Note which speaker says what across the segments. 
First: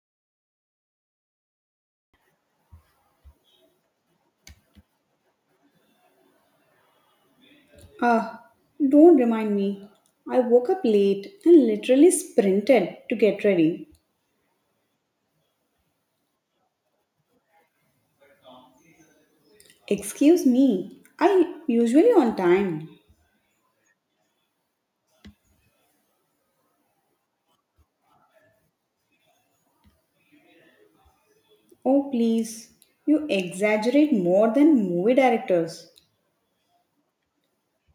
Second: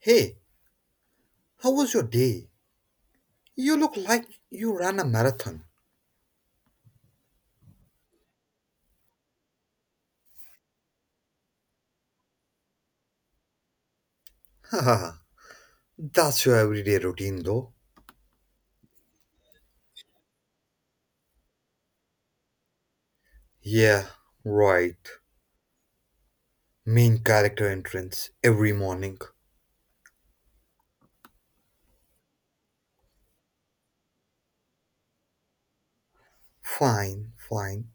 Speaker 1: Hey, how was your day? You look like you ran a marathon.
Speaker 2: Ah, don't remind me. I woke up late and literally sprinted to get ready.
Speaker 1: Haha, that's your everyday routine though.
Speaker 2: Excuse me, I usually on time.
Speaker 1: Yeah, right. Main character entrance every morning.
Speaker 2: Oh, please, you exaggerate more than movie directors.
Speaker 1: Fine, fine.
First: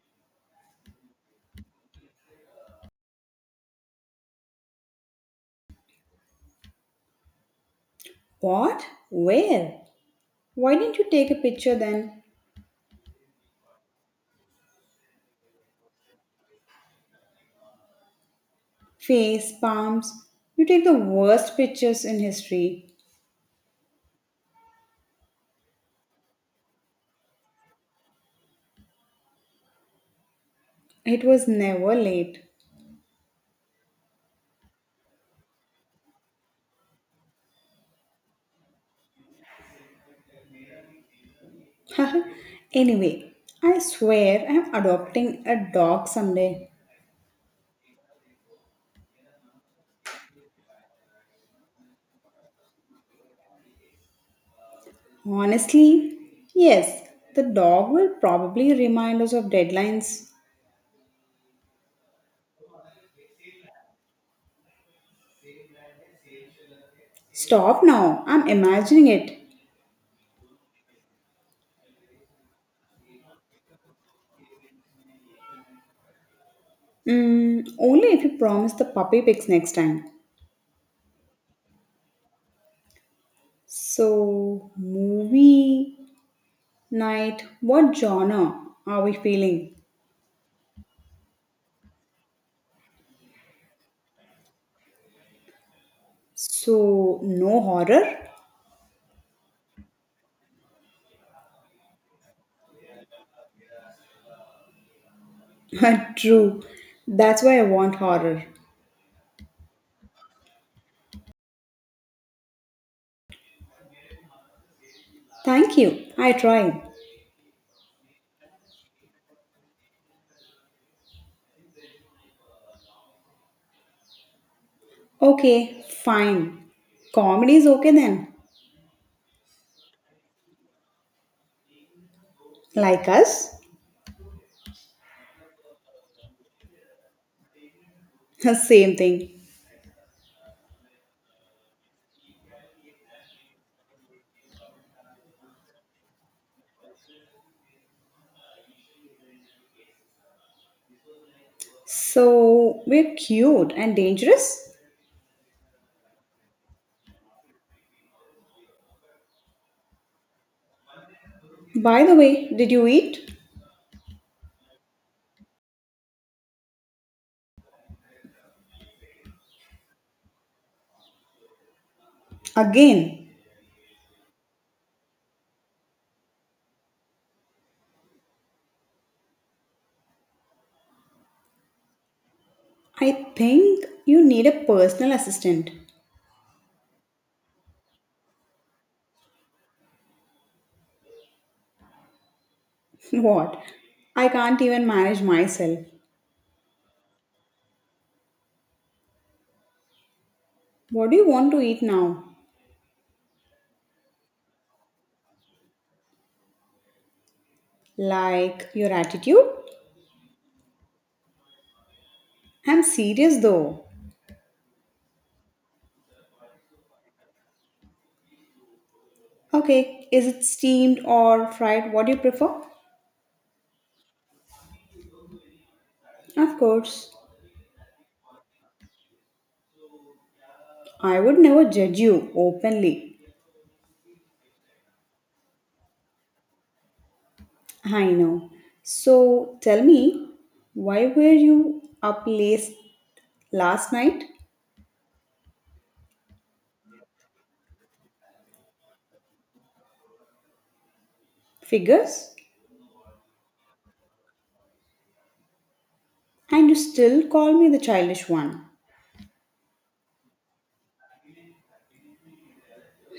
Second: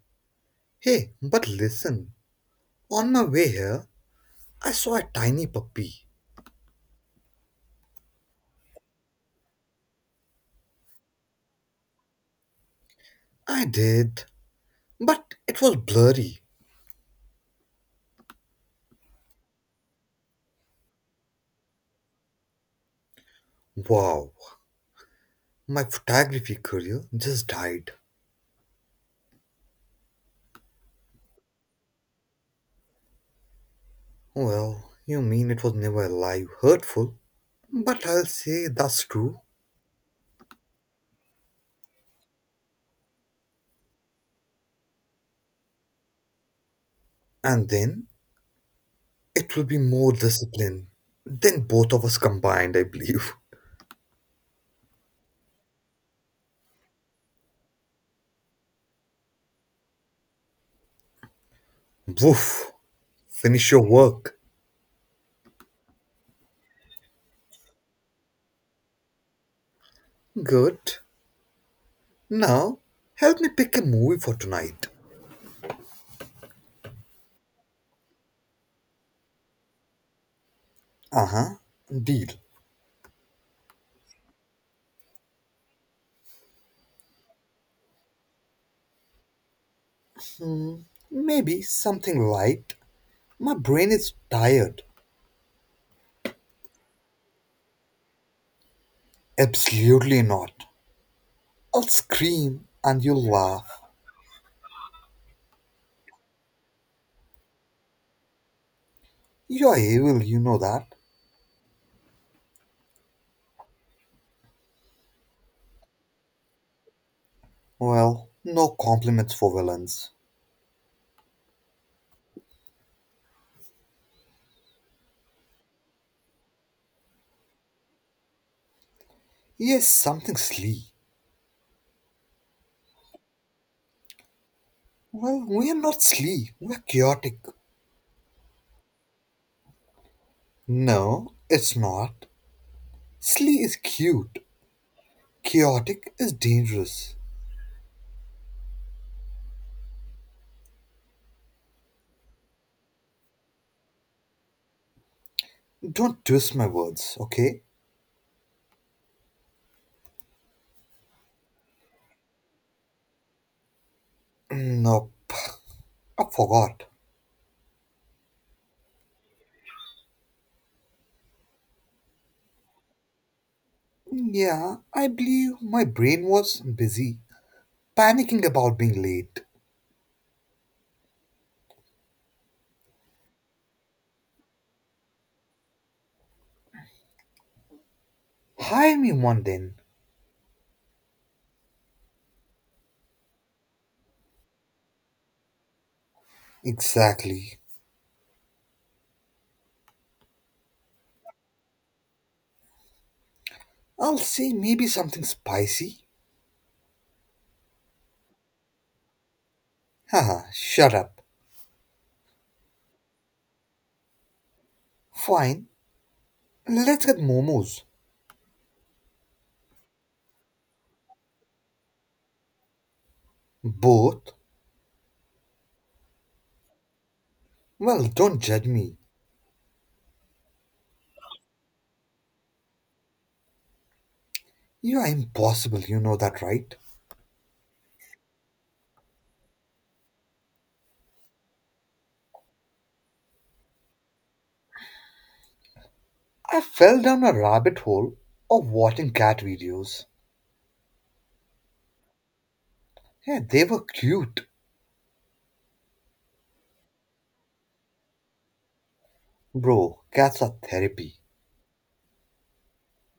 Speaker 1: Hey, but listen. On my way here, I saw a tiny puppy.
Speaker 2: What? Where? Why didn't you take a picture then?
Speaker 1: I did, but it was blurry.
Speaker 2: Face, palms. You take the worst pictures in history.
Speaker 1: Wow, my photography career just died.
Speaker 2: It was never late.
Speaker 1: Well, you mean it was never alive, hurtful? But I'll say that's true.
Speaker 2: Anyway, I swear I'm adopting a dog someday.
Speaker 1: And then it will be more discipline than both of us combined, I believe.
Speaker 2: Honestly, yes, the dog will probably remind us of deadlines.
Speaker 1: Woof, finish your work.
Speaker 2: Stop now, I'm imagining it.
Speaker 1: Good. Now, help me pick a movie for tonight.
Speaker 2: Mm, only if you promise the puppy picks next time.
Speaker 1: Uh huh, deal.
Speaker 2: So, movie night, what genre are we feeling?
Speaker 1: Maybe something light. My brain is tired.
Speaker 2: So, no horror?
Speaker 1: Absolutely not. I'll scream and you'll laugh.
Speaker 2: True, that's why I want horror.
Speaker 1: You're evil, you know that.
Speaker 2: Thank you, I tried.
Speaker 1: Well, no compliments for villains.
Speaker 2: Okay, fine. Comedy is okay then.
Speaker 1: Yes, something slee.
Speaker 2: Like us?
Speaker 1: Well, we are not slee, we're chaotic.
Speaker 2: Same thing.
Speaker 1: No, it's not. Slee is cute. Chaotic is dangerous.
Speaker 2: So we're cute and dangerous?
Speaker 1: Don't twist my words, okay?
Speaker 2: By the way, did you eat?
Speaker 1: Mm, nope, I forgot.
Speaker 2: Again,
Speaker 1: Yeah, I believe my brain was busy, panicking about being late.
Speaker 2: I think you need a personal assistant.
Speaker 1: Hire me one then.
Speaker 2: What? I can't even manage myself.
Speaker 1: Exactly.
Speaker 2: What do you want to eat now?
Speaker 1: I'll say maybe something spicy.
Speaker 2: Like your attitude?
Speaker 1: Haha, shut up.
Speaker 2: I'm serious though.
Speaker 1: Fine, let's get momos.
Speaker 2: Okay, is it steamed or fried? What do you prefer?
Speaker 1: Both?
Speaker 2: Of course.
Speaker 1: Well, don't judge me.
Speaker 2: I would never judge you openly.
Speaker 1: You are impossible, you know that, right?
Speaker 2: I know. So tell me, why were you up late last night?
Speaker 1: I fell down a rabbit hole of watching cat videos.
Speaker 2: Figures?
Speaker 1: Yeah, they were cute.
Speaker 2: And you still call me the childish one.
Speaker 1: Bro, cats are therapy.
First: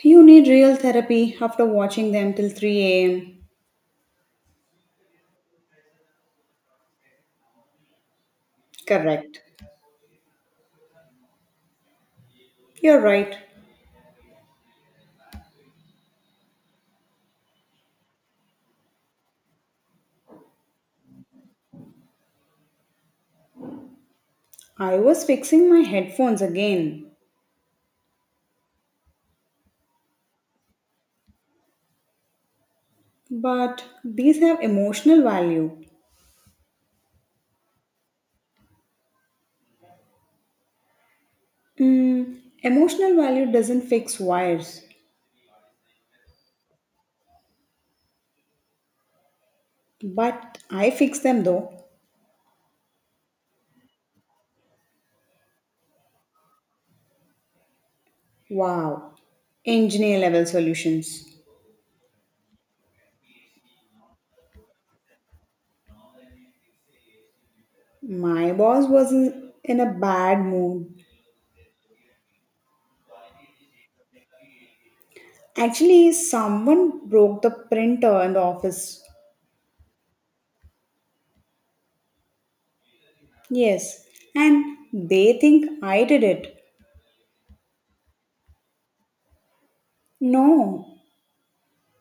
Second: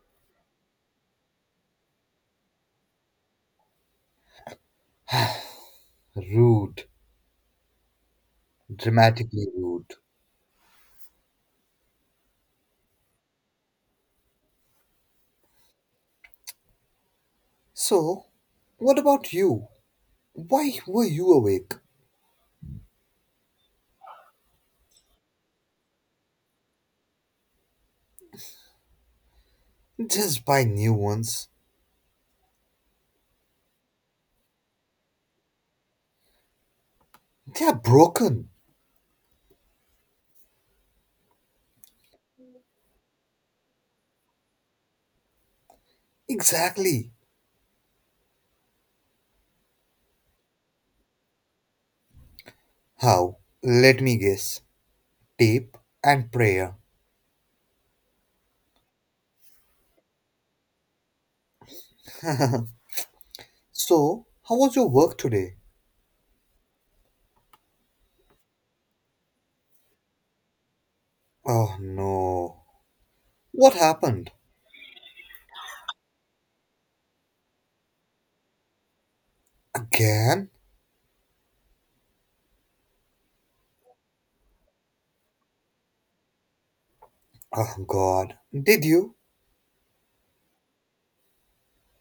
Speaker 2: You need real therapy after watching them till 3 am.
Speaker 1: Rude.
Speaker 2: Correct.
Speaker 1: Dramatically rude.
Speaker 2: You're right.
Speaker 1: So, what about you? Why were you awake?
Speaker 2: I was fixing my headphones again.
Speaker 1: Just buy new ones.
Speaker 2: But these have emotional value.
Speaker 1: They are broken.
Speaker 2: Mm, emotional value doesn't fix wires.
Speaker 1: Exactly.
Speaker 2: But I fix them though.
Speaker 1: How? Let me guess. Tape and prayer.
Speaker 2: Wow. Engineer level solutions.
Speaker 1: So, how was your work today?
Speaker 2: My boss was in a bad mood.
Speaker 1: Oh no. What happened?
Speaker 2: Actually, someone broke the printer in the office.
Speaker 1: Again?
Speaker 2: Yes, and they think I did it.
Speaker 1: Oh god. Did you?
Speaker 2: No,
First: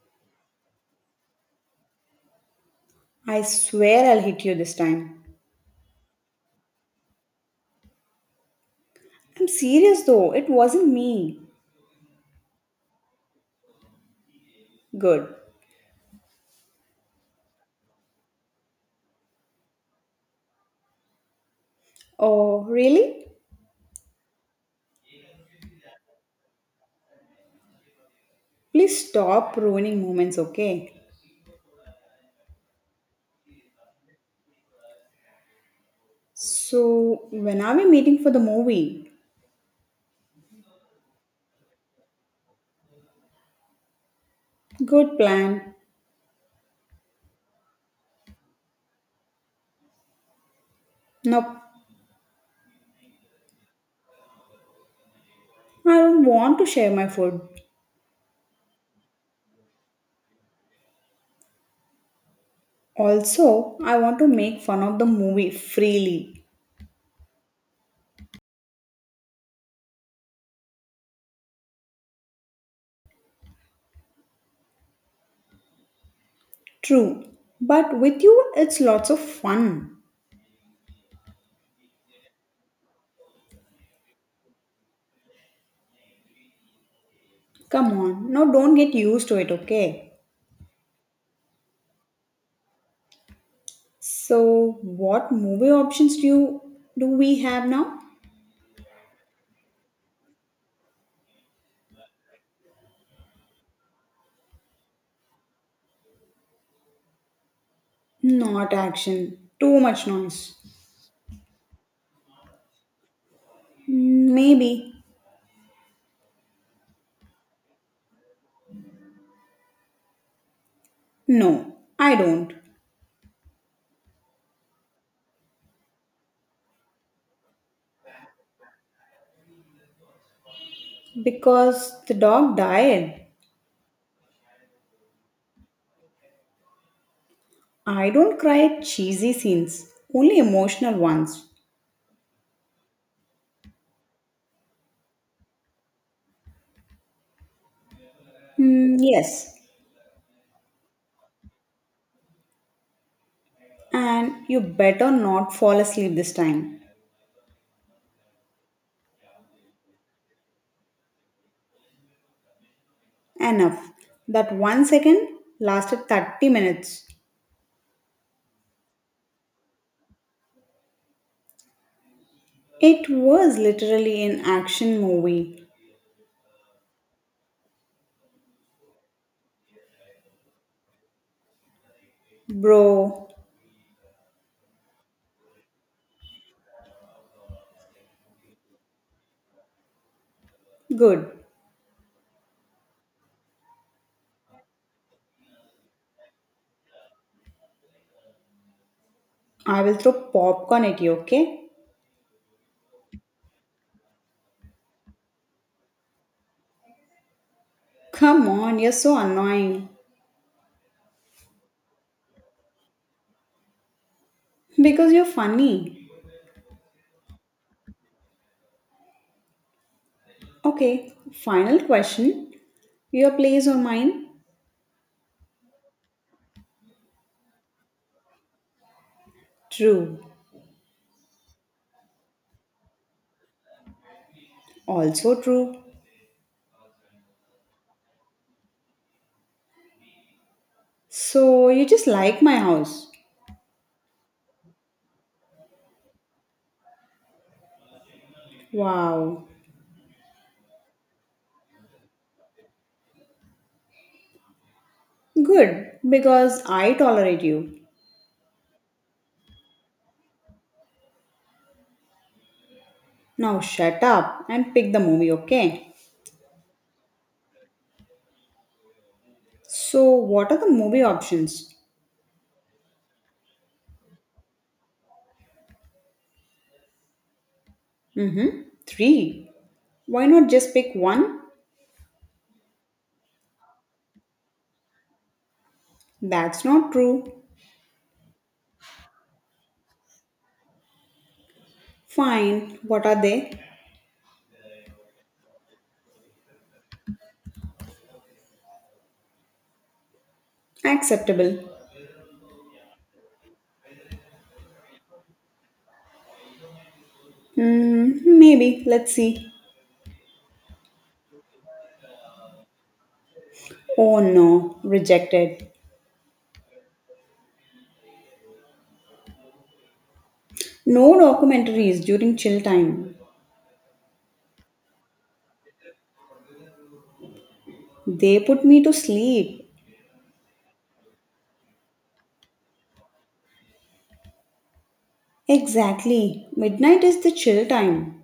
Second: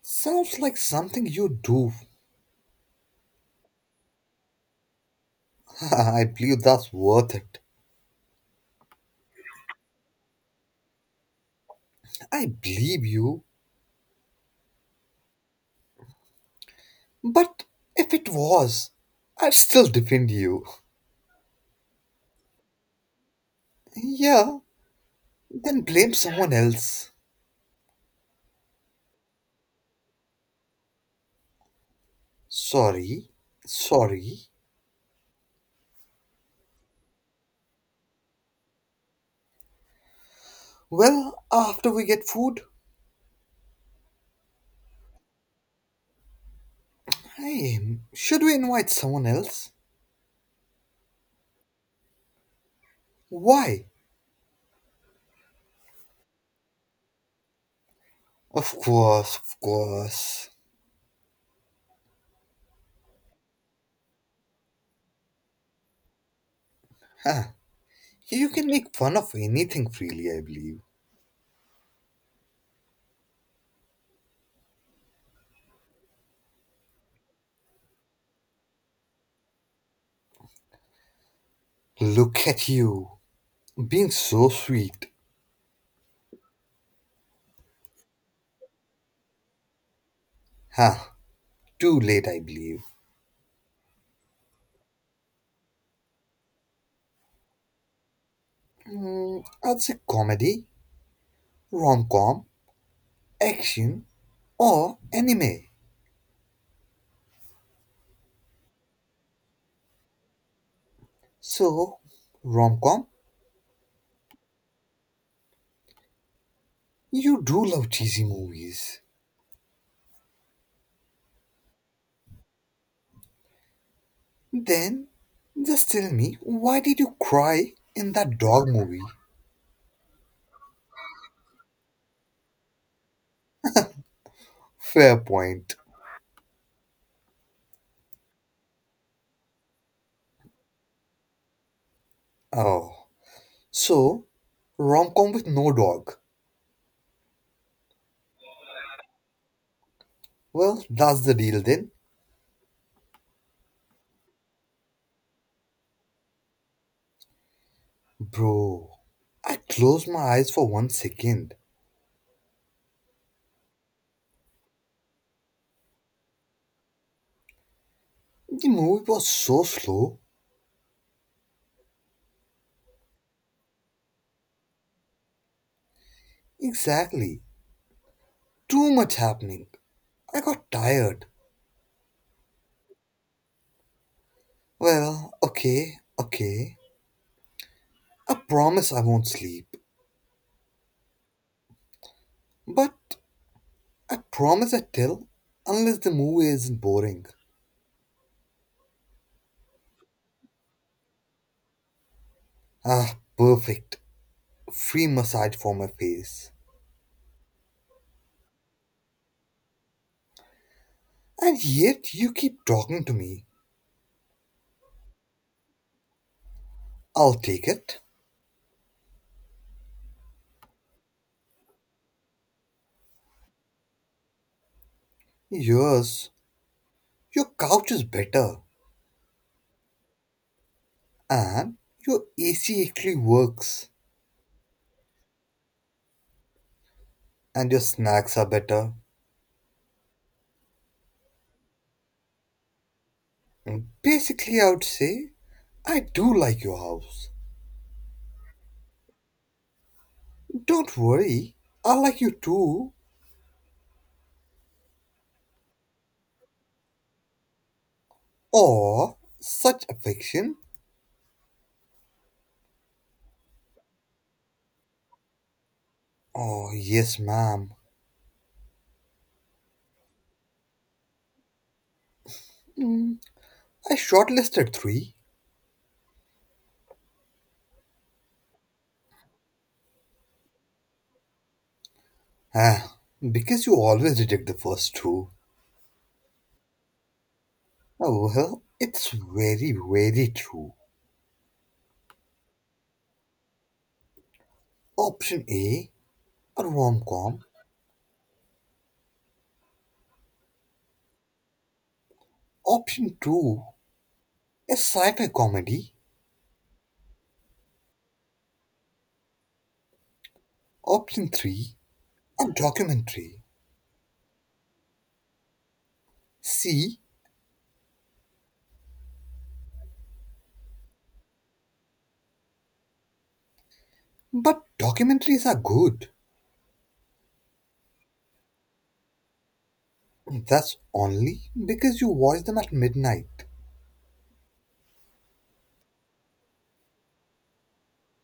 Speaker 1: Sounds like something you do.
Speaker 2: I swear I'll hit you this time.
Speaker 1: I believe that's worth it.
Speaker 2: I'm serious though, it wasn't me.
Speaker 1: I believe you.
Speaker 2: Good.
Speaker 1: But if it was, I'd still defend you.
Speaker 2: Oh, really?
Speaker 1: Yeah, then blame someone else.
Speaker 2: Please stop ruining moments, okay?
Speaker 1: Sorry. Sorry.
Speaker 2: So, when are we meeting for the movie?
Speaker 1: Well, after we get food,
Speaker 2: Good plan.
Speaker 1: hey, should we invite someone else?
Speaker 2: Nope,
Speaker 1: Why?
Speaker 2: I don't want to share my food.
Speaker 1: Of course, of course.
Speaker 2: Also, I want to make fun of the movie freely.
Speaker 1: Huh. You can make fun of anything freely, I believe.
Speaker 2: True, but with you, it's lots of fun.
Speaker 1: Look at you, being so sweet.
Speaker 2: Come on, now don't get used to it, okay?
Speaker 1: Huh. Too late, I believe.
Speaker 2: So, what movie options do you do we have now?
Speaker 1: Mm, I'd say comedy, rom com, action, or anime.
Speaker 2: Not action, too much noise.
Speaker 1: So, rom com,
Speaker 2: Mm, maybe.
Speaker 1: you do love cheesy movies.
Speaker 2: No, I don't.
Speaker 1: Then, just tell me, why did you cry in that dog movie?
Speaker 2: Because the dog died.
Speaker 1: Fair point.
Speaker 2: I don't cry at cheesy scenes, only emotional ones.
Speaker 1: Oh, so rom com with no dog.
Speaker 2: Mm, yes,
Speaker 1: Well, that's the deal then,
Speaker 2: and you better not fall asleep this time.
Speaker 1: bro. I closed my eyes for 1 second.
Speaker 2: Enough. That one second lasted 30 minutes.
Speaker 1: The movie was so slow.
Speaker 2: It was literally an action movie.
Speaker 1: Exactly. Too much happening. I got tired.
Speaker 2: Bro,
Speaker 1: Well, okay, okay. I promise I won't sleep.
Speaker 2: good.
Speaker 1: But I promise I tell unless the movie isn't boring.
Speaker 2: I will throw popcorn at you, okay?
Speaker 1: Ah, perfect. Free massage for my face.
Speaker 2: Come on, you're so annoying.
Speaker 1: And yet you keep talking to me.
Speaker 2: Because you're funny.
Speaker 1: I'll take it.
Speaker 2: Okay, final question. Your place or mine?
Speaker 1: Yours. Your couch is better.
Speaker 2: True.
Speaker 1: And your AC actually works.
Speaker 2: Also true.
Speaker 1: And your snacks are better.
Speaker 2: So you just like my house.
Speaker 1: Basically, I would say I do like your house.
Speaker 2: Wow.
Speaker 1: Don't worry, I like you too.
Speaker 2: Good, because I tolerate you.
Speaker 1: Oh, such affection.
Speaker 2: Now shut up and pick the movie, okay?
Speaker 1: Oh, yes, ma'am.
Speaker 2: So, what are the movie options?
Speaker 1: Mm, I shortlisted three.
Speaker 2: Mm-hmm. Three. Why not just pick one?
Speaker 1: Ah, because you always reject the first two.
Speaker 2: That's not true.
Speaker 1: Oh, well, it's very, very true.
Speaker 2: Fine. What are they?
Speaker 1: Option A, a rom com.
Speaker 2: Acceptable.
Speaker 1: Option 2, a sci fi comedy.
Speaker 2: Hmm. Maybe. Let's see.
Speaker 1: Option 3, a documentary.
Speaker 2: Oh no. Rejected.
Speaker 1: See,
Speaker 2: No documentaries during chill time.
Speaker 1: but documentaries are good.
Speaker 2: They put me to sleep.
Speaker 1: That's only because you watch them at midnight.
Speaker 2: Exactly. Midnight is the chill time.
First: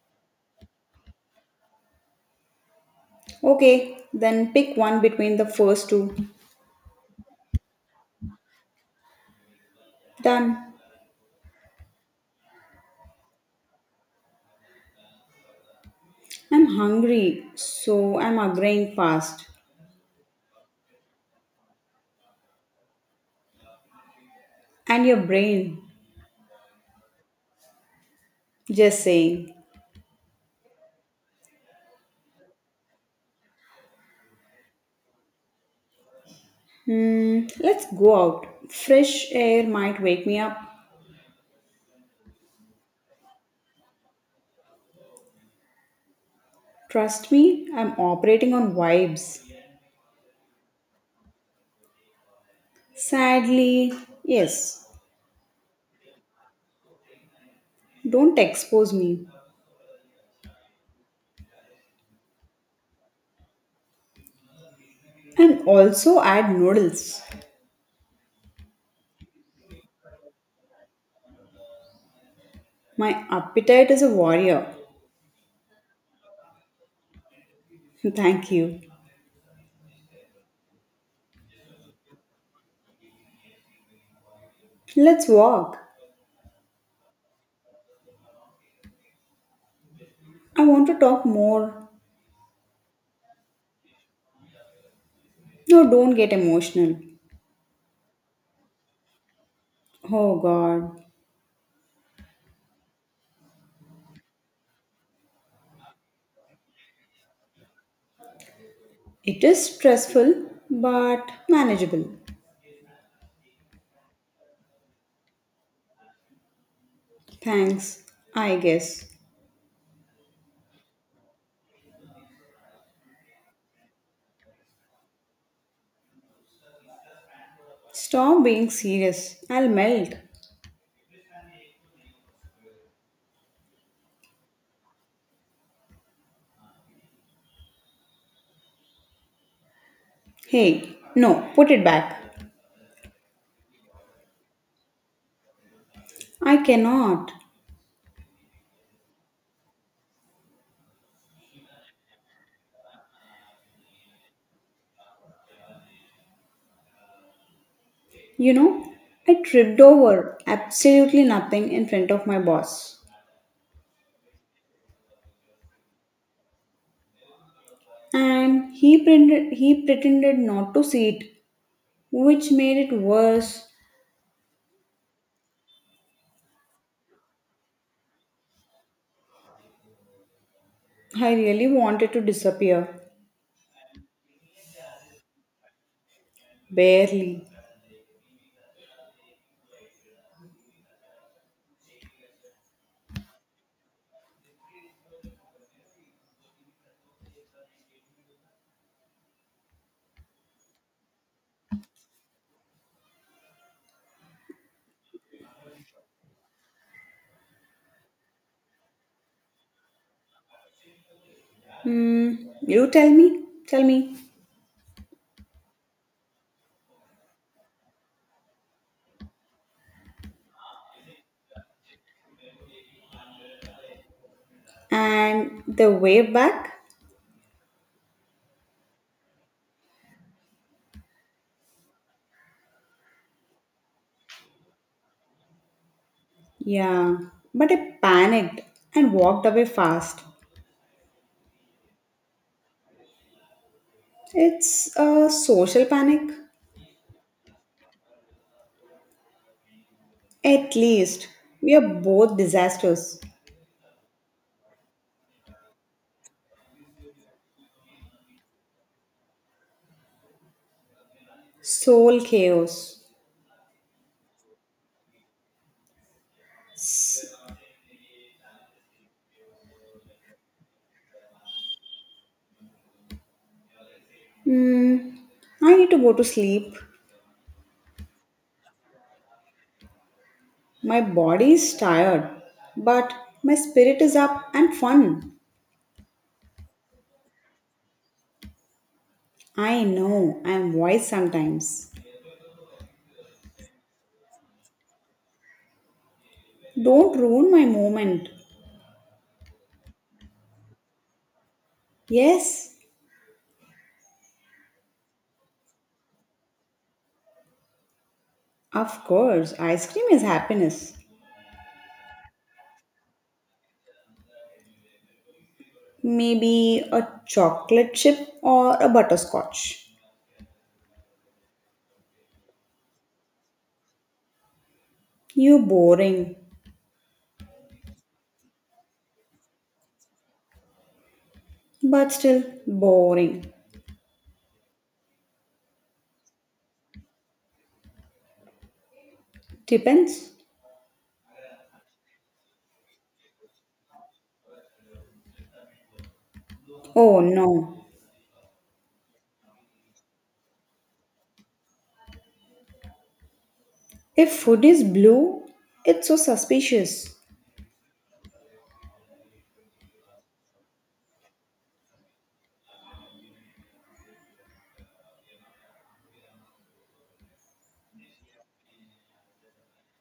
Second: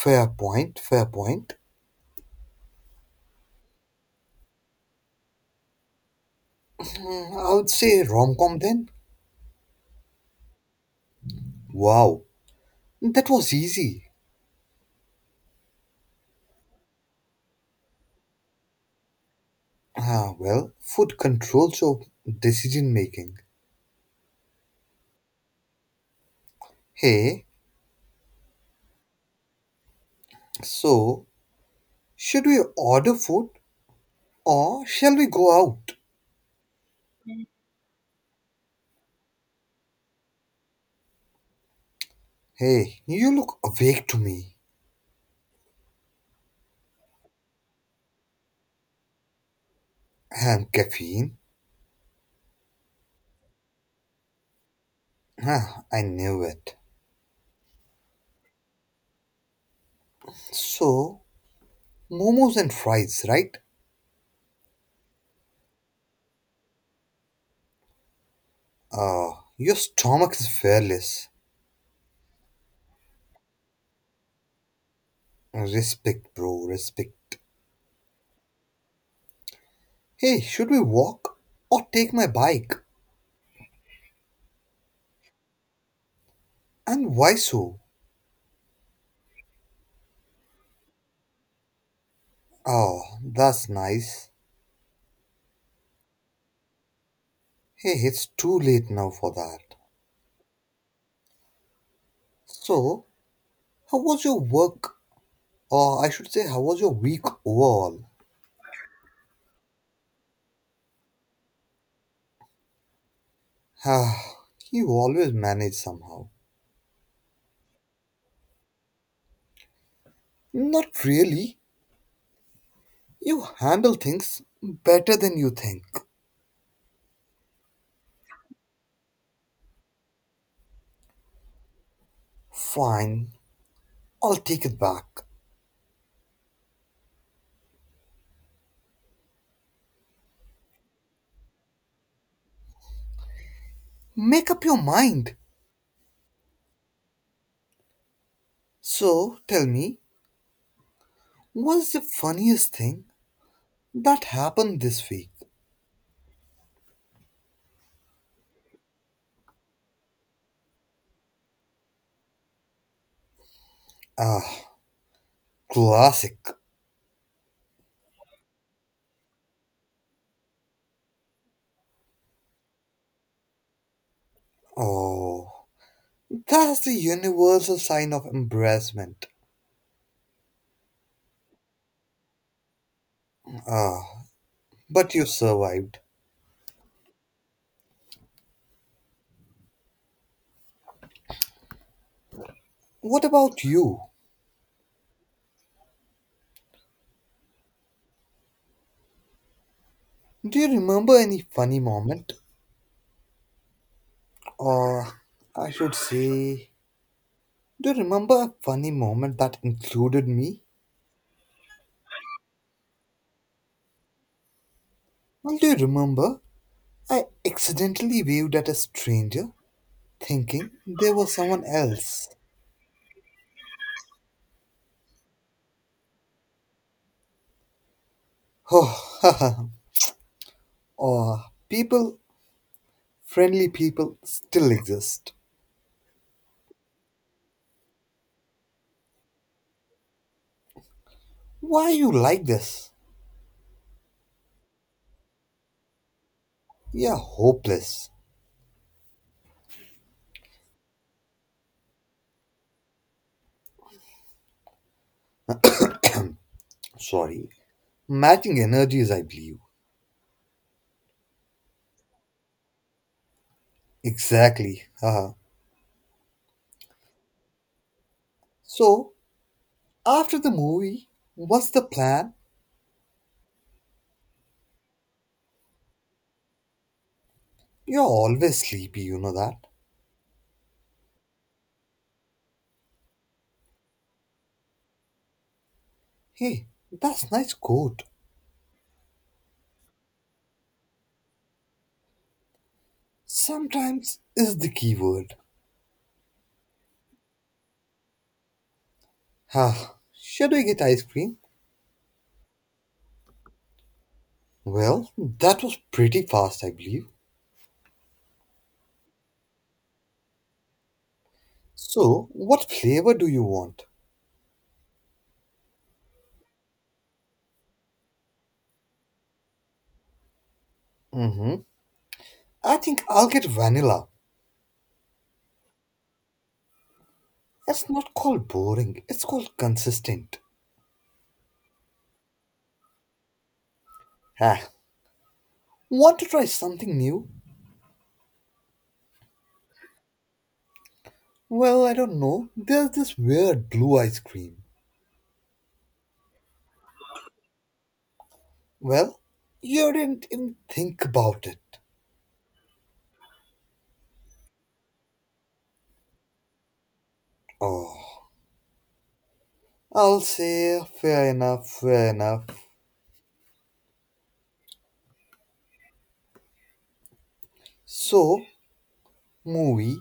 Speaker 1: Fair point, fair point.
Speaker 2: Okay. Then pick one between the first two.
Speaker 1: Mm, I would say rom com then.
Speaker 2: Done.
Speaker 1: Wow, that was easy.
Speaker 2: I'm hungry, so I'm agreeing fast.
Speaker 1: Ah, well, food controls your decision making.
Speaker 2: And your brain.
Speaker 1: Hey,
Speaker 2: Just saying.
Speaker 1: so should we order food or shall we go out?
Speaker 2: Hmm, let's go out. Fresh air might wake me up.
Speaker 1: Hey, you look awake to me.
Speaker 2: Trust me, I'm operating on vibes.
Speaker 1: And caffeine?
Speaker 2: Sadly, yes.
Speaker 1: Ah, I knew it.
Speaker 2: Don't expose me.
Speaker 1: So, momos and fries, right?
Speaker 2: And also add noodles.
Speaker 1: Ah, your stomach is fearless.
Speaker 2: My appetite is a warrior.
Speaker 1: Respect, bro, respect.
Speaker 2: Thank you.
Speaker 1: Hey, should we walk or take my bike?
Speaker 2: Let's walk.
Speaker 1: And why so?
Speaker 2: I want to talk more.
Speaker 1: Oh, that's nice.
Speaker 2: No, don't get emotional.
Speaker 1: Hey, it's too late now for that.
Speaker 2: Oh god.
Speaker 1: So, how was your work? Or I should say, how was your week overall?
Speaker 2: It is stressful but manageable.
Speaker 1: Ah, you always manage somehow.
Speaker 2: Thanks, I guess.
Speaker 1: Not really. You handle things better than you think.
Speaker 2: Stop being serious. I'll melt.
Speaker 1: Fine, I'll take it back.
Speaker 2: Hey, no, put it back.
Speaker 1: Make up your mind.
Speaker 2: I cannot.
Speaker 1: So, tell me, what's the funniest thing that happened this week?
Speaker 2: You know, I tripped over absolutely nothing in front of my boss.
Speaker 1: Ah, classic.
Speaker 2: And he pretended not to see it, which made it worse.
Speaker 1: Oh, that's the universal sign of embarrassment.
Speaker 2: I really wanted to disappear.
Speaker 1: Ah, but you survived.
Speaker 2: Barely.
Speaker 1: What about you? Do you remember any funny moment? Or, I should say, do you remember a funny moment that included me?
Speaker 2: Hmm, you tell me. Tell me.
Speaker 1: Well, do you remember? I accidentally waved at a stranger, thinking there was someone else.
Speaker 2: And the way back?
Speaker 1: Oh, oh people, friendly people, still exist.
Speaker 2: Yeah, but I panicked and walked away fast.
Speaker 1: Why you like this?
Speaker 2: It's a social panic.
Speaker 1: Yeah, hopeless.
Speaker 2: At least we are both disasters.
Speaker 1: Sorry. Matching energies, I believe.
Speaker 2: Soul chaos.
Speaker 1: Exactly. Haha.
Speaker 2: S-
Speaker 1: So, after the movie, what's the plan?
Speaker 2: Hmm. I need to go to sleep.
Speaker 1: You're always sleepy, you know that.
Speaker 2: My body is tired, but my spirit is up and fun.
Speaker 1: Hey, that's nice quote.
Speaker 2: I know I am wise sometimes.
Speaker 1: Sometimes is the key word.
Speaker 2: Don't ruin my moment.
Speaker 1: Ah, should we get ice cream?
Speaker 2: Yes,
Speaker 1: Well, that was pretty fast, I believe.
Speaker 2: of course, ice cream is happiness.
Speaker 1: So, what flavor do you want?
Speaker 2: Maybe a chocolate chip or a butterscotch.
Speaker 1: Mm-hmm. I think I'll get vanilla.
Speaker 2: You boring.
Speaker 1: It's not called boring, it's called consistent.
Speaker 2: But still boring.
Speaker 1: Ah, want to try something new?
Speaker 2: Depends.
Speaker 1: Well, I don't know. There's this weird blue ice cream.
Speaker 2: Oh no.
Speaker 1: Well, you didn't even think about it.
Speaker 2: If food is blue, it's so suspicious.
Speaker 1: Oh, I'll say fair enough, fair enough. So, movie,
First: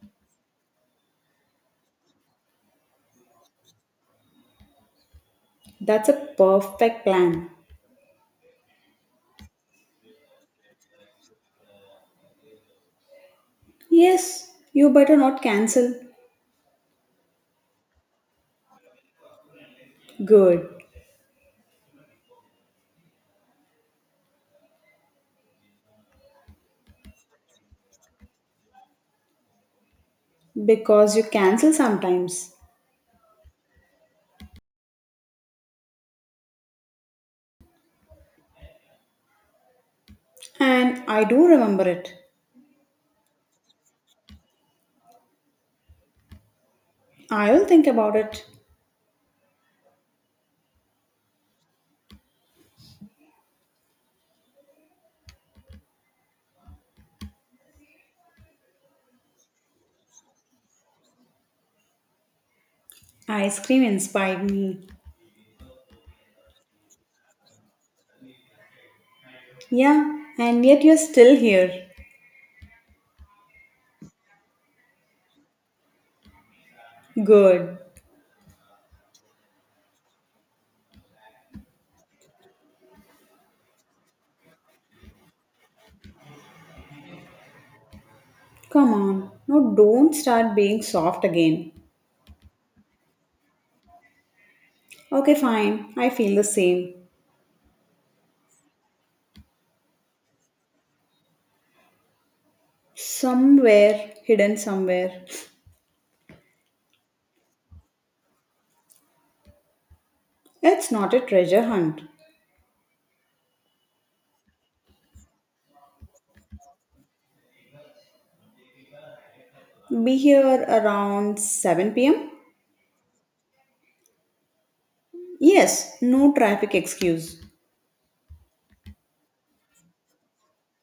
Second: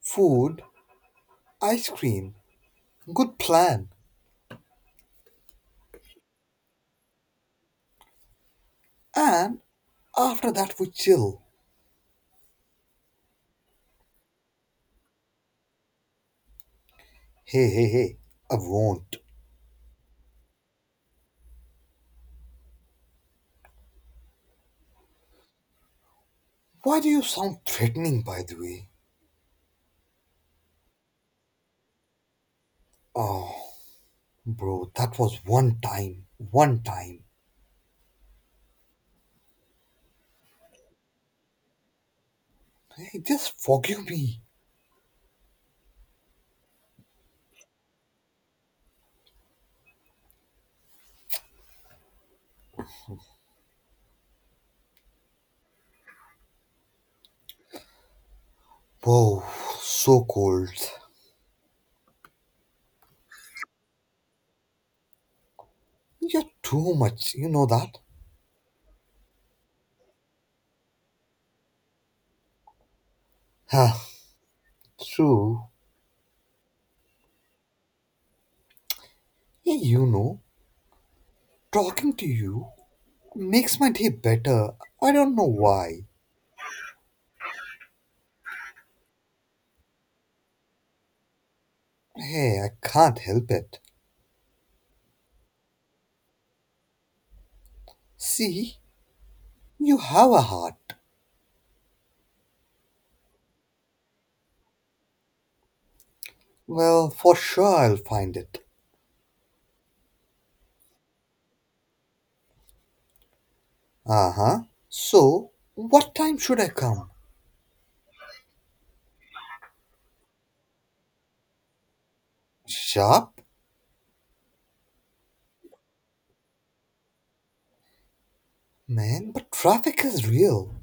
Speaker 1: food, ice cream. Good plan.
Speaker 2: That's a perfect plan.
Speaker 1: And after that, we chill.
Speaker 2: Yes, you better not cancel.
Speaker 1: Hey, hey, hey, I won't.
Speaker 2: Good.
Speaker 1: Why do you sound threatening, by the way?
Speaker 2: Because you cancel sometimes.
Speaker 1: Oh, bro, that was one time. One time.
Speaker 2: And I do remember it.
Speaker 1: Hey, just forgive me.
Speaker 2: I will think about it.
Speaker 1: Whoa, so cold.
Speaker 2: Ice cream inspired me.
Speaker 1: You're too much, you know that?
Speaker 2: Yeah, and yet you're still here.
Speaker 1: Huh, true.
Speaker 2: Good.
Speaker 1: Yeah, you know, talking to you makes my day better. I don't know why.
Speaker 2: Come on. Now don't start being soft again.
Speaker 1: Hey, I can't help it.
Speaker 2: Okay, fine. I feel the same.
Speaker 1: See, you have a heart.
Speaker 2: Somewhere, hidden somewhere.
Speaker 1: Well, for sure I'll find it.
Speaker 2: It's not a treasure hunt.
Speaker 1: Uh huh. So, what time should I come?
Speaker 2: Be here around 7 pm?
Speaker 1: Sharp?
Speaker 2: Yes, no traffic excuse.
Speaker 1: Man, but traffic is real.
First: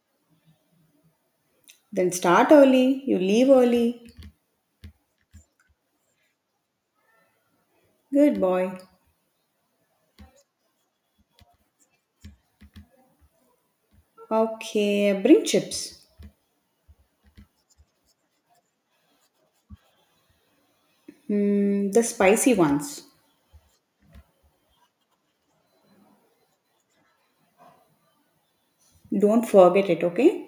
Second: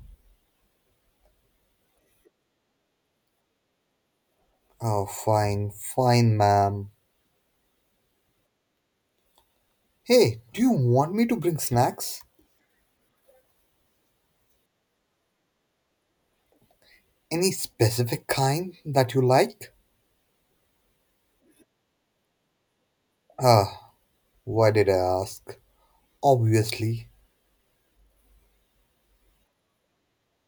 Speaker 2: Then start early, you leave early.
Speaker 1: Oh, fine, fine, ma'am.
Speaker 2: Good boy.
Speaker 1: Hey, do you want me to bring snacks?
Speaker 2: Okay, bring chips.
Speaker 1: Any specific kind that you like?
Speaker 2: Hmm, the spicy ones.
Speaker 1: Ah, why did I ask? Obviously.
Speaker 2: Don't forget it, okay?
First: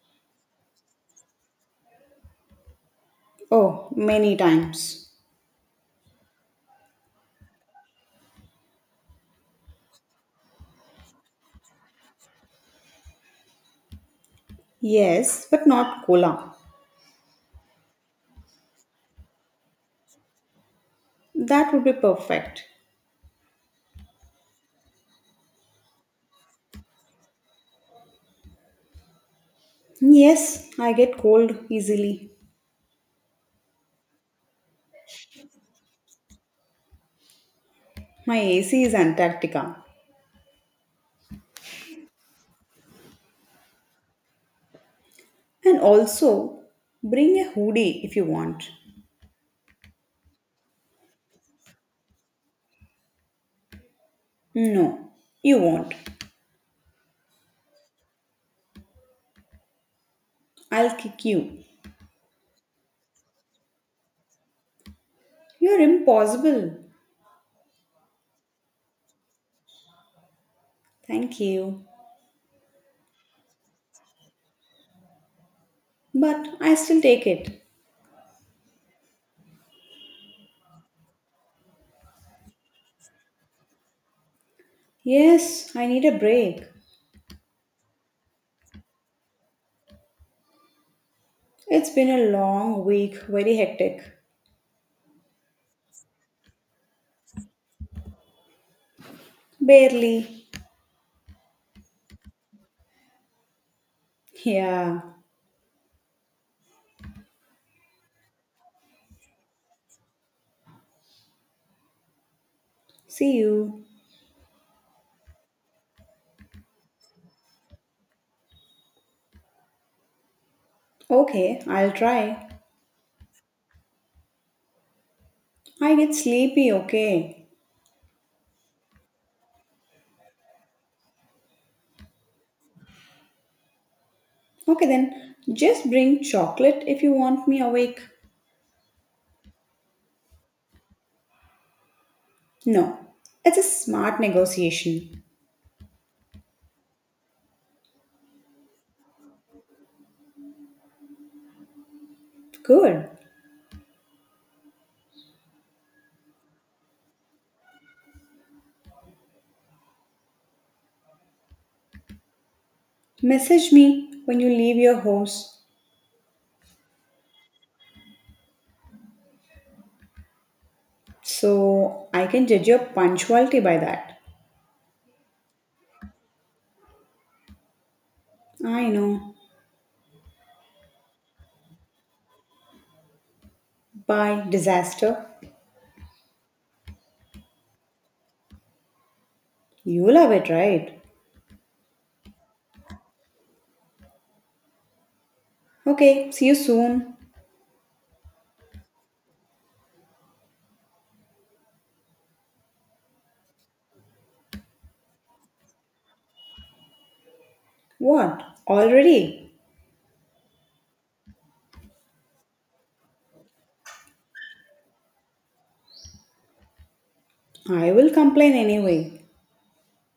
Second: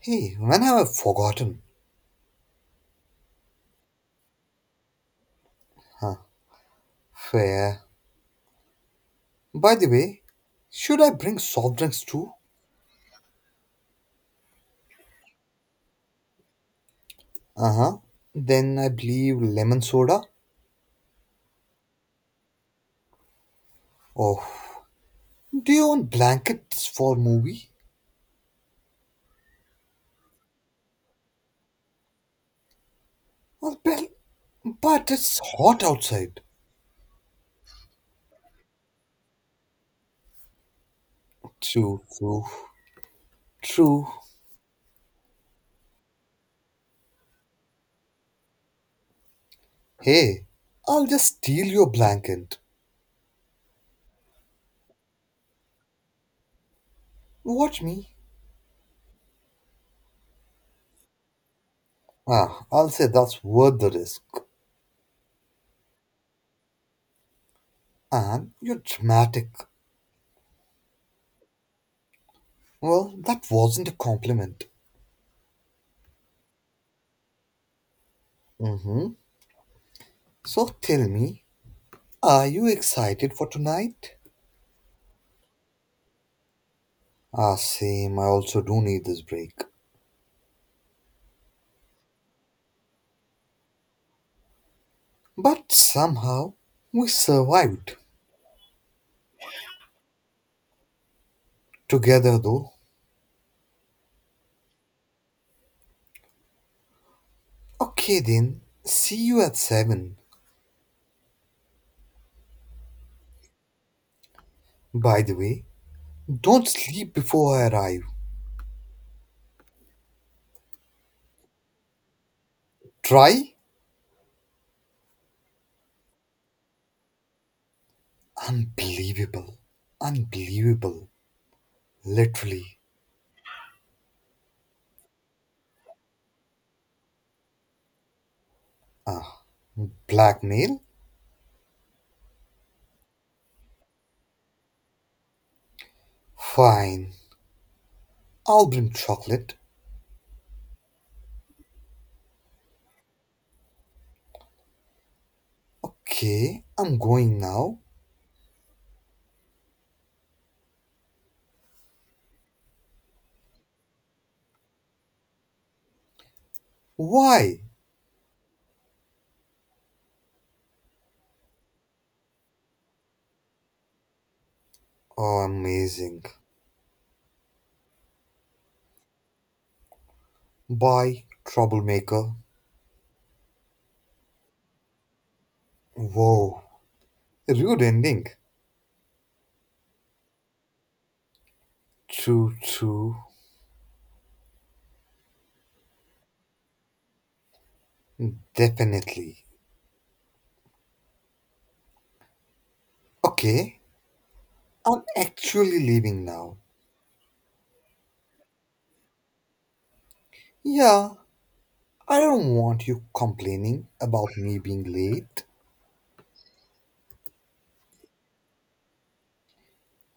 Speaker 1: Hey, when have I forgotten?
Speaker 2: Oh, many times.
Speaker 1: Huh, fair. By the way, should I bring soft drinks too?
Speaker 2: Yes, but not cola.
Speaker 1: Uh huh. Then I believe lemon soda.
Speaker 2: That would be perfect.
Speaker 1: Oh, do you want blankets for movie?
Speaker 2: Yes, I get cold easily.
Speaker 1: Well, well, but it's hot outside.
Speaker 2: My AC is Antarctica.
Speaker 1: True, true, true.
Speaker 2: And also, bring a hoodie if you want.
Speaker 1: Hey, I'll just steal your blanket.
Speaker 2: No, you won't.
Speaker 1: Watch me.
Speaker 2: I'll kick you.
Speaker 1: Ah, I'll say that's worth the risk.
Speaker 2: You're impossible.
Speaker 1: Anne, you're dramatic.
Speaker 2: Thank you.
Speaker 1: Well, that wasn't a compliment.
Speaker 2: But I still take it.
Speaker 1: Mm-hmm. So tell me, are you excited for tonight?
Speaker 2: Yes, I need a break.
Speaker 1: Ah, same. I also do need this break.
Speaker 2: It's been a long week, very hectic.
Speaker 1: But somehow, we survived.
Speaker 2: Barely.
Speaker 1: Together, though.
Speaker 2: Yeah.
Speaker 1: Okay, then. See you at 7.
Speaker 2: See you.
Speaker 1: By the way, don't sleep before I arrive.
Speaker 2: Okay, I'll try.
Speaker 1: Try?
Speaker 2: I get sleepy, okay?
Speaker 1: Unbelievable. Unbelievable. Literally.
Speaker 2: Okay then, just bring chocolate if you want me awake.
Speaker 1: Blackmail?
Speaker 2: No, it's a smart negotiation.
Speaker 1: Fine. I'll bring chocolate.
Speaker 2: Good.
Speaker 1: Okay, I'm going now.
Speaker 2: Message me when you leave your house
Speaker 1: Why?
Speaker 2: so I can judge your punctuality by that.
Speaker 1: Oh, amazing.
Speaker 2: I know.
Speaker 1: Bye, troublemaker.
Speaker 2: By disaster.
Speaker 1: Whoa, rude ending.
Speaker 2: You love it, right?
Speaker 1: True, true.
Speaker 2: Okay, see you soon.
Speaker 1: Definitely. Okay, I'm actually leaving now.
Speaker 2: What? Already?
Speaker 1: Yeah, I don't want you complaining about me being late.
Speaker 2: I will complain anyway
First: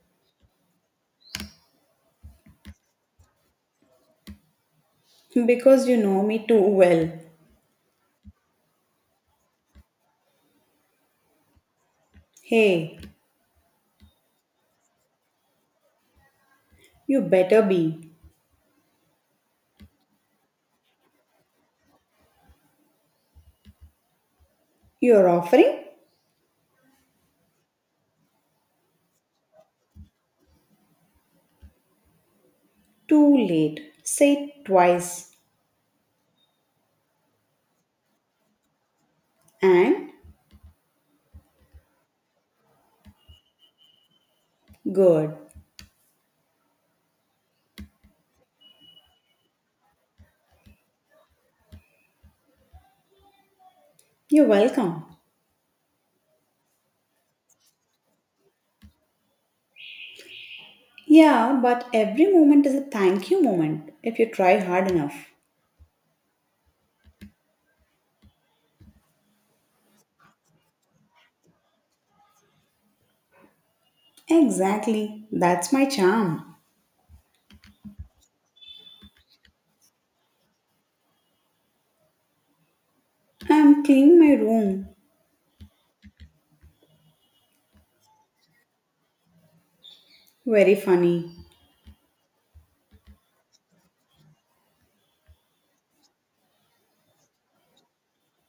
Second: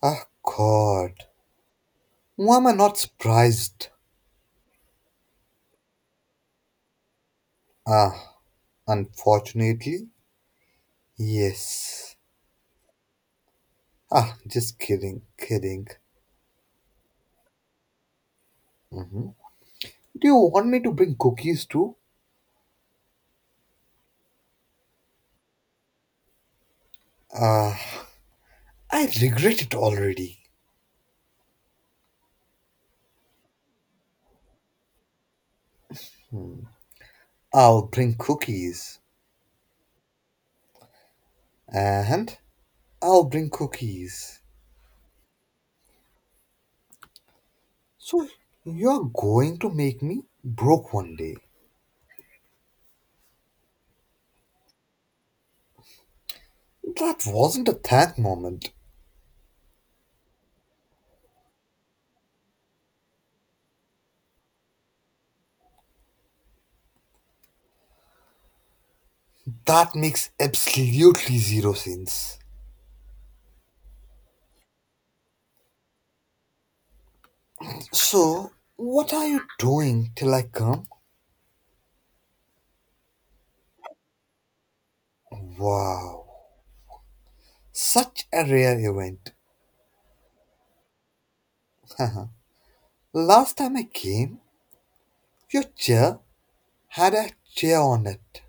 Speaker 1: Ah, God. Why am I not surprised?
Speaker 2: because you know me too well.
Speaker 1: Ah, unfortunately, yes.
Speaker 2: Hey,
Speaker 1: Ah, just kidding, kidding.
Speaker 2: you better be.
Speaker 1: Mhm. Do you want me to bring cookies too?
Speaker 2: You're offering?
Speaker 1: Ah, I regret it already.
Speaker 2: Too late. Say it twice.
Speaker 1: I'll bring cookies.
Speaker 2: And
Speaker 1: And I'll bring cookies.
Speaker 2: good.
Speaker 1: So you're going to make me broke one day.
Speaker 2: You're welcome.
Speaker 1: That wasn't a thank moment.
Speaker 2: Yeah, but every moment is a thank you moment if you try hard enough.
Speaker 1: That makes absolutely zero sense.
Speaker 2: Exactly, that's my charm.
Speaker 1: So, what are you doing till I come?
Speaker 2: I'm cleaning my room.
Speaker 1: Wow, such a rare event.
Speaker 2: Very funny.
Speaker 1: Last time I came, your chair had a chair on it.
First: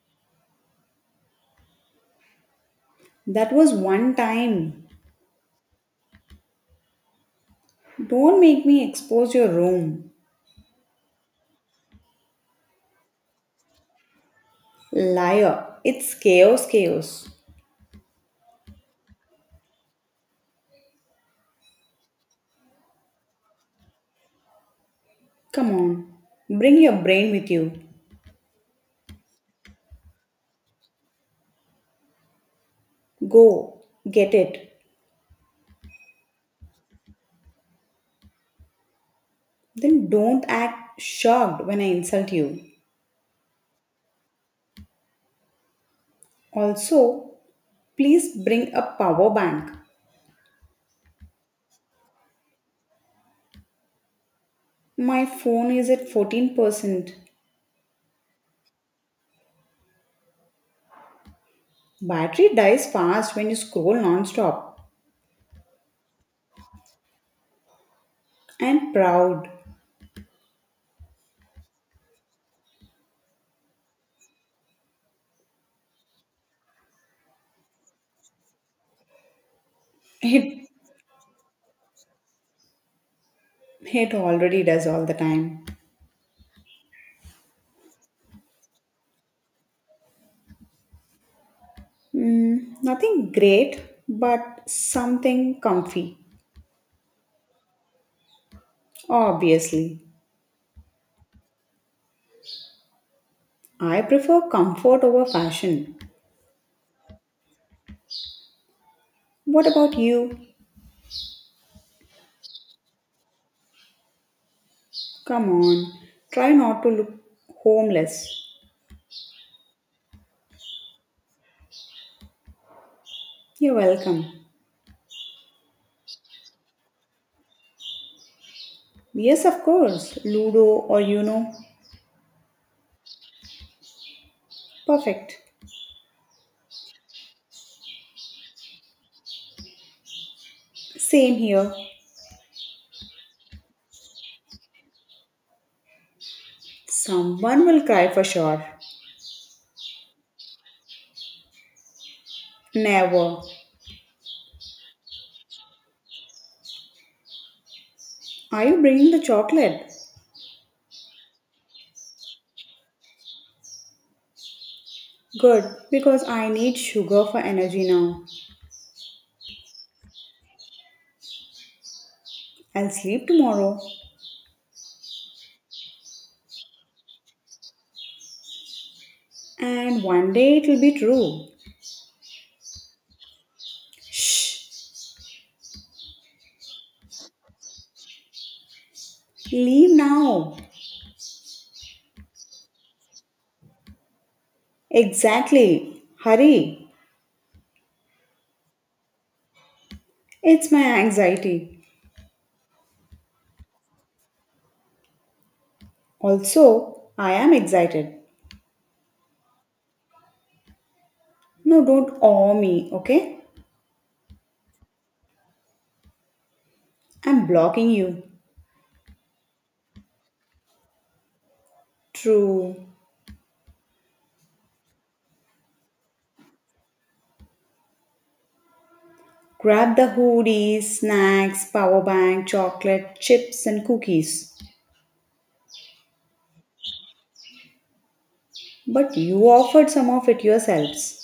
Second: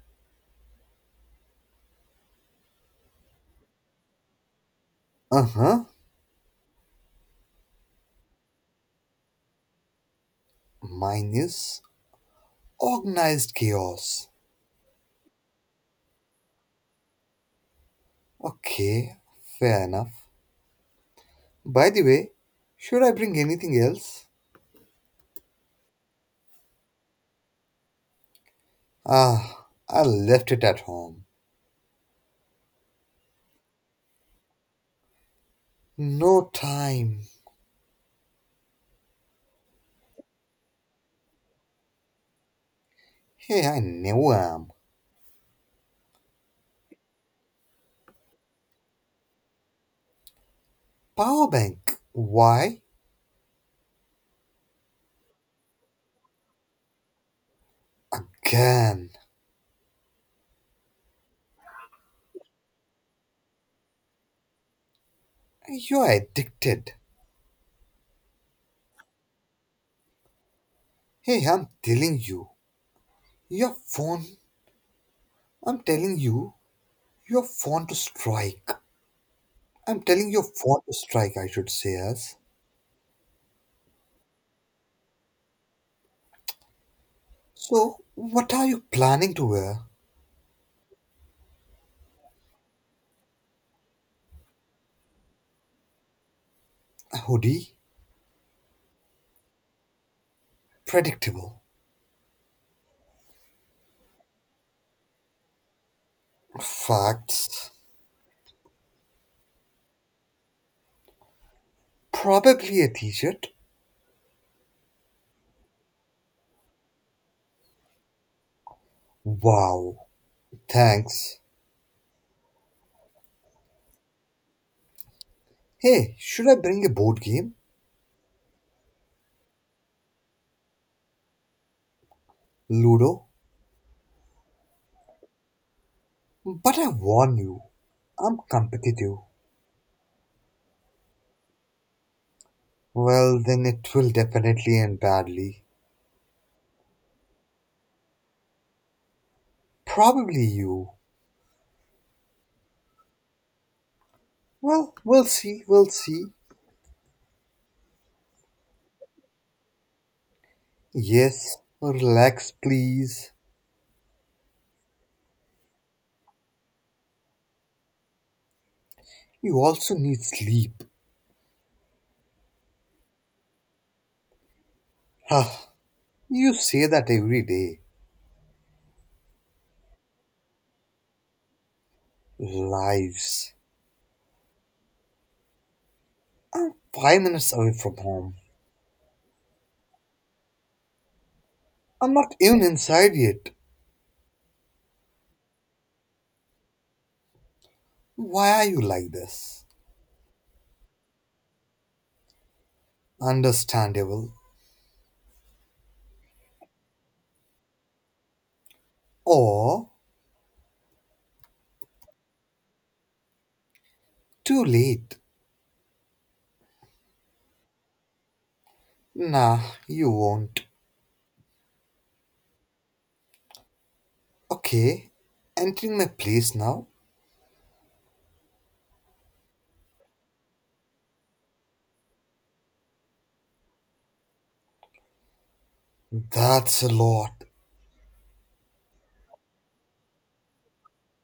Speaker 2: That was one time.
Speaker 1: Uh huh.
Speaker 2: Don't make me expose your room.
Speaker 1: Mine is organized chaos.
Speaker 2: Liar, it's chaos, chaos.
Speaker 1: Okay, fair enough. By the way, should I bring anything else?
Speaker 2: Come on, bring your brain with you.
Speaker 1: Ah, I left it at home.
Speaker 2: Go, get it.
Speaker 1: No time.
Speaker 2: Then don't act shocked when I insult you.
Speaker 1: Hey, I never am.
Speaker 2: Also, please bring a power bank.
Speaker 1: Power bank. Why?
Speaker 2: My phone is at 14%.
Speaker 1: Again.
Speaker 2: Battery dies fast when you scroll non-stop.
Speaker 1: You're addicted.
Speaker 2: And proud.
Speaker 1: Hey, I'm telling you. Your phone. I'm telling you. Your phone to strike. I'm telling your
Speaker 2: It
Speaker 1: phone to strike, I should say, as.
Speaker 2: it already does all the time.
Speaker 1: So, what are you planning to wear?
Speaker 2: Mm, nothing great, but something comfy.
Speaker 1: Hoodie.
Speaker 2: Obviously.
Speaker 1: Predictable.
Speaker 2: I prefer comfort over fashion.
Speaker 1: Facts.
Speaker 2: What about you?
Speaker 1: Probably a t shirt.
Speaker 2: Come on. Try not to look homeless.
Speaker 1: Wow. Thanks.
Speaker 2: You're welcome.
Speaker 1: Hey, should I bring a board game?
Speaker 2: Yes, of course. Ludo or you know.
Speaker 1: Ludo?
Speaker 2: Perfect.
Speaker 1: But I warn you, I'm competitive.
Speaker 2: Same here.
Speaker 1: Well, then it will definitely end badly.
Speaker 2: Someone will cry for sure.
Speaker 1: Probably you.
Speaker 2: Never.
Speaker 1: Well, we'll see, we'll see.
Speaker 2: Are you bringing the chocolate?
Speaker 1: Yes, relax, please.
Speaker 2: Good, because I need sugar for energy now.
Speaker 1: You also need sleep.
Speaker 2: I'll sleep tomorrow,
Speaker 1: Ah, you say that every day.
Speaker 2: and one day it'll be true.
Speaker 1: Lives.
Speaker 2: Shh,
Speaker 1: I'm 5 minutes away from home.
Speaker 2: leave now.
Speaker 1: I'm not even inside yet.
Speaker 2: Exactly, hurry.
Speaker 1: Why are you like this?
Speaker 2: It's my anxiety.
Speaker 1: Understandable.
Speaker 2: Also, I am excited.
Speaker 1: Or
Speaker 2: No, don't awe me, okay?
Speaker 1: too late.
Speaker 2: I'm blocking you.
Speaker 1: Nah, you won't.
Speaker 2: True.
Speaker 1: Okay, entering my place now?
Speaker 2: Grab the hoodies, snacks, power bank, chocolate, chips, and cookies.
Speaker 1: That's a lot.
Speaker 2: But you offered some of it yourselves.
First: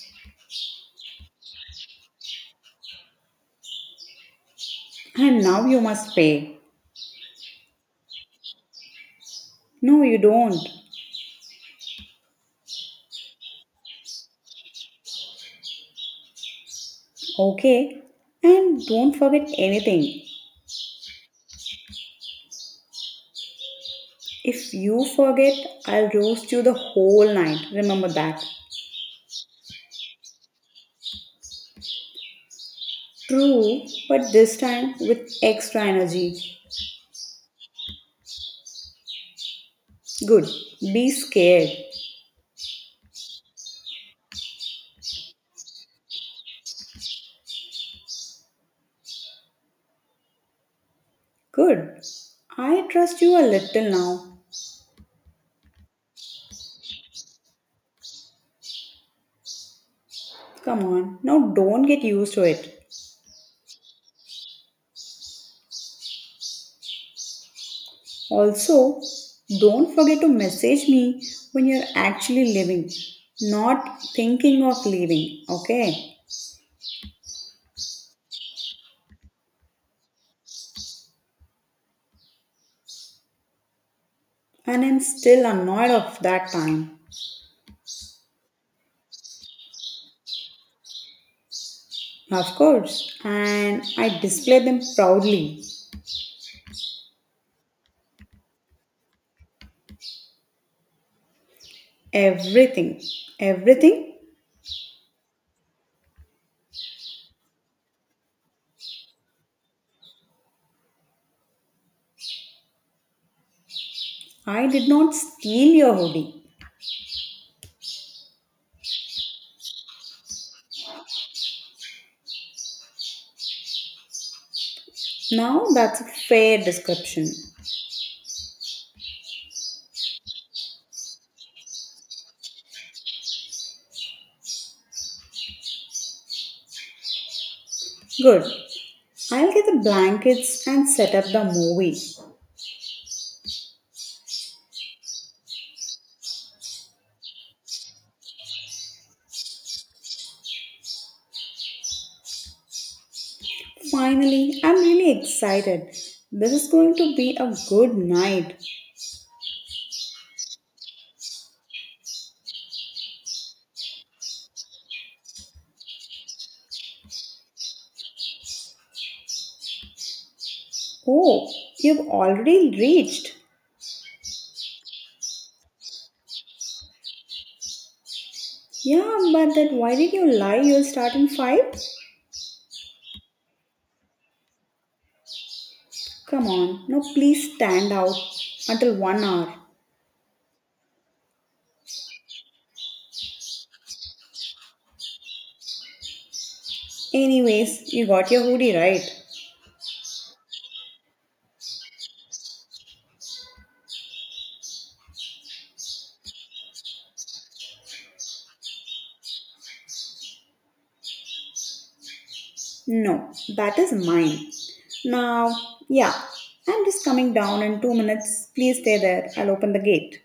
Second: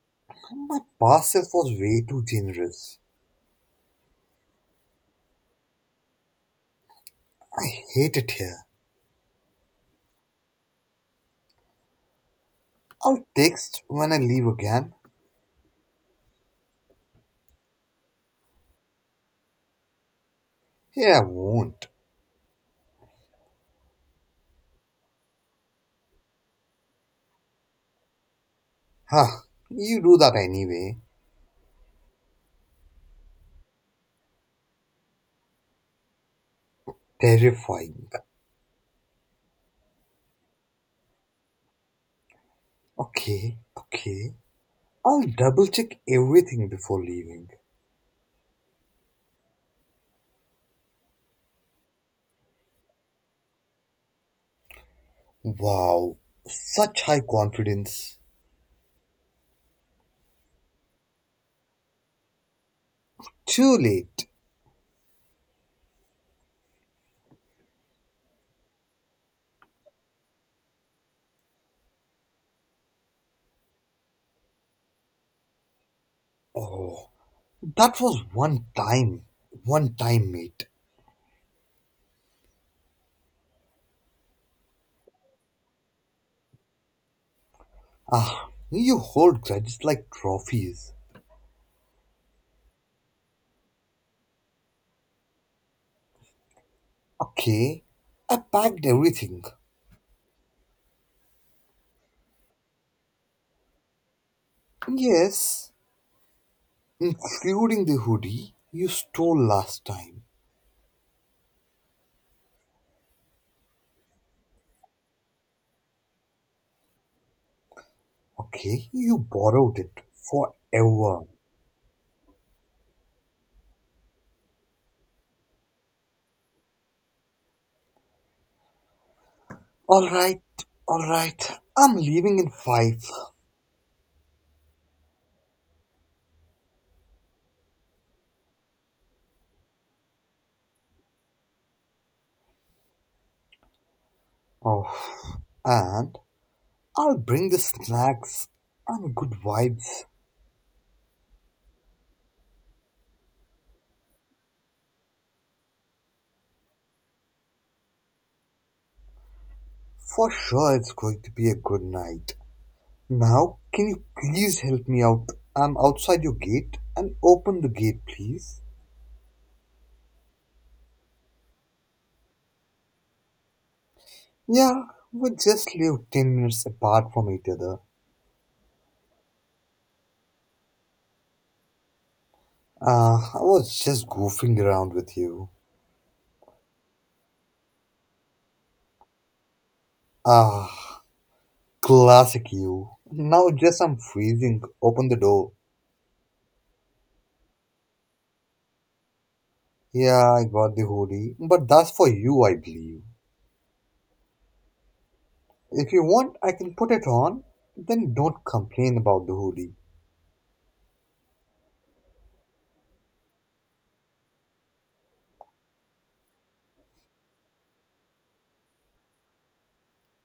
Speaker 1: My parcel was way too generous.
Speaker 2: And now you must pay.
Speaker 1: I hate it here.
Speaker 2: No, you don't.
Speaker 1: I'll text when I leave again.
Speaker 2: Okay? And don't forget anything.
Speaker 1: Here I won't.
Speaker 2: If you forget, I'll roast you the whole night. Remember that.
Speaker 1: Huh, you do that anyway.
Speaker 2: True, but this time with extra energy.
Speaker 1: Terrifying.
Speaker 2: Good. Be scared.
Speaker 1: Okay, okay. I'll double check everything before leaving.
Speaker 2: Good. I trust you a little now.
Speaker 1: Wow, such high confidence.
Speaker 2: Come on, now don't get used to it.
Speaker 1: Too late.
Speaker 2: Also, don't forget to message me when you're actually leaving, not thinking of leaving, okay?
Speaker 1: Oh, that was one time. One time, mate.
Speaker 2: And I'm still annoyed of that time.
Speaker 1: Ah, you hold grudges like trophies.
Speaker 2: Of course, and I display them proudly.
Speaker 1: Okay, I packed everything.
Speaker 2: Everything, everything.
Speaker 1: Yes, including the hoodie you stole last time.
Speaker 2: I did not steal your hoodie.
Speaker 1: Okay, you borrowed it forever.
Speaker 2: Now that's a fair description.
Speaker 1: Alright, alright, I'm leaving in five.
Speaker 2: Good. I'll get the blankets and set up the movie.
Speaker 1: Oh, and I'll bring the snacks and good vibes.
Speaker 2: Finally, I'm really excited. This is going to be a good night.
Speaker 1: For sure, it's going to be a good night. Now, can you please help me out? I'm outside your gate and open the gate, please.
Speaker 2: Oh, you've already reached.
Speaker 1: Yeah, we just live 10 minutes apart from each other.
Speaker 2: Yeah, but then why did you lie? You'll start in 5?
Speaker 1: Ah, I was just goofing around with you.
Speaker 2: Come on, now please stand out until 1 hour.
Speaker 1: Ah, classic you. Now, just I'm freezing. Open the door.
Speaker 2: Anyways, you got your hoodie right.
Speaker 1: Yeah, I got the hoodie, but that's for you, I believe. If you want, I can put it on. Then don't complain about the hoodie.
Speaker 2: No, that is mine. Now, yeah, I'm just coming down in 2 minutes. Please stay there. I'll open the gate.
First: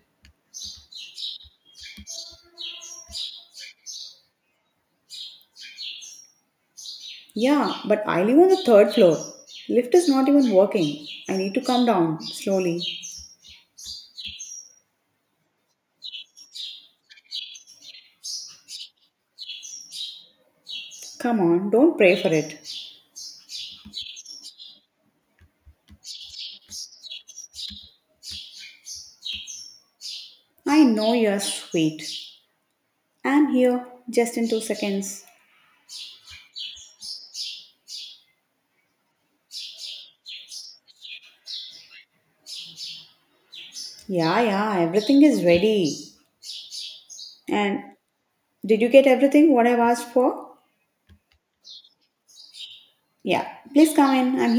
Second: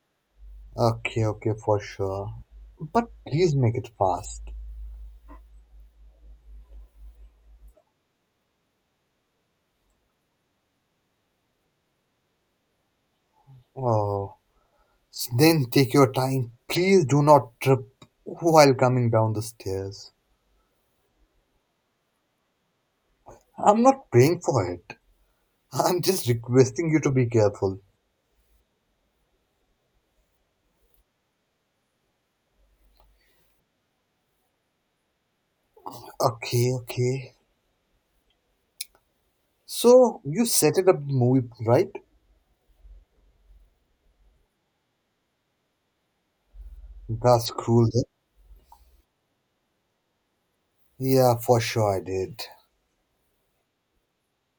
Speaker 1: Okay, okay, for sure. But please make it fast.
Speaker 2: Yeah, but I live on the 3rd floor. Lift is not even working. I need to come down slowly.
Speaker 1: Oh, then take your time. Please do not trip while coming down the stairs.
Speaker 2: Come on, don't pray for it.
Speaker 1: I'm not praying for it. I'm just requesting you to be careful.
Speaker 2: I know you're sweet. I'm here just in two seconds.
Speaker 1: Okay, okay. So, you set it up the movie, right?
Speaker 2: Yeah, yeah, everything is ready.
Speaker 1: That's cruel.
Speaker 2: And
Speaker 1: Then.
Speaker 2: did you get everything what I've asked for?
Speaker 1: Yeah, for sure I did.
Speaker 2: Yeah. Please come in. I'm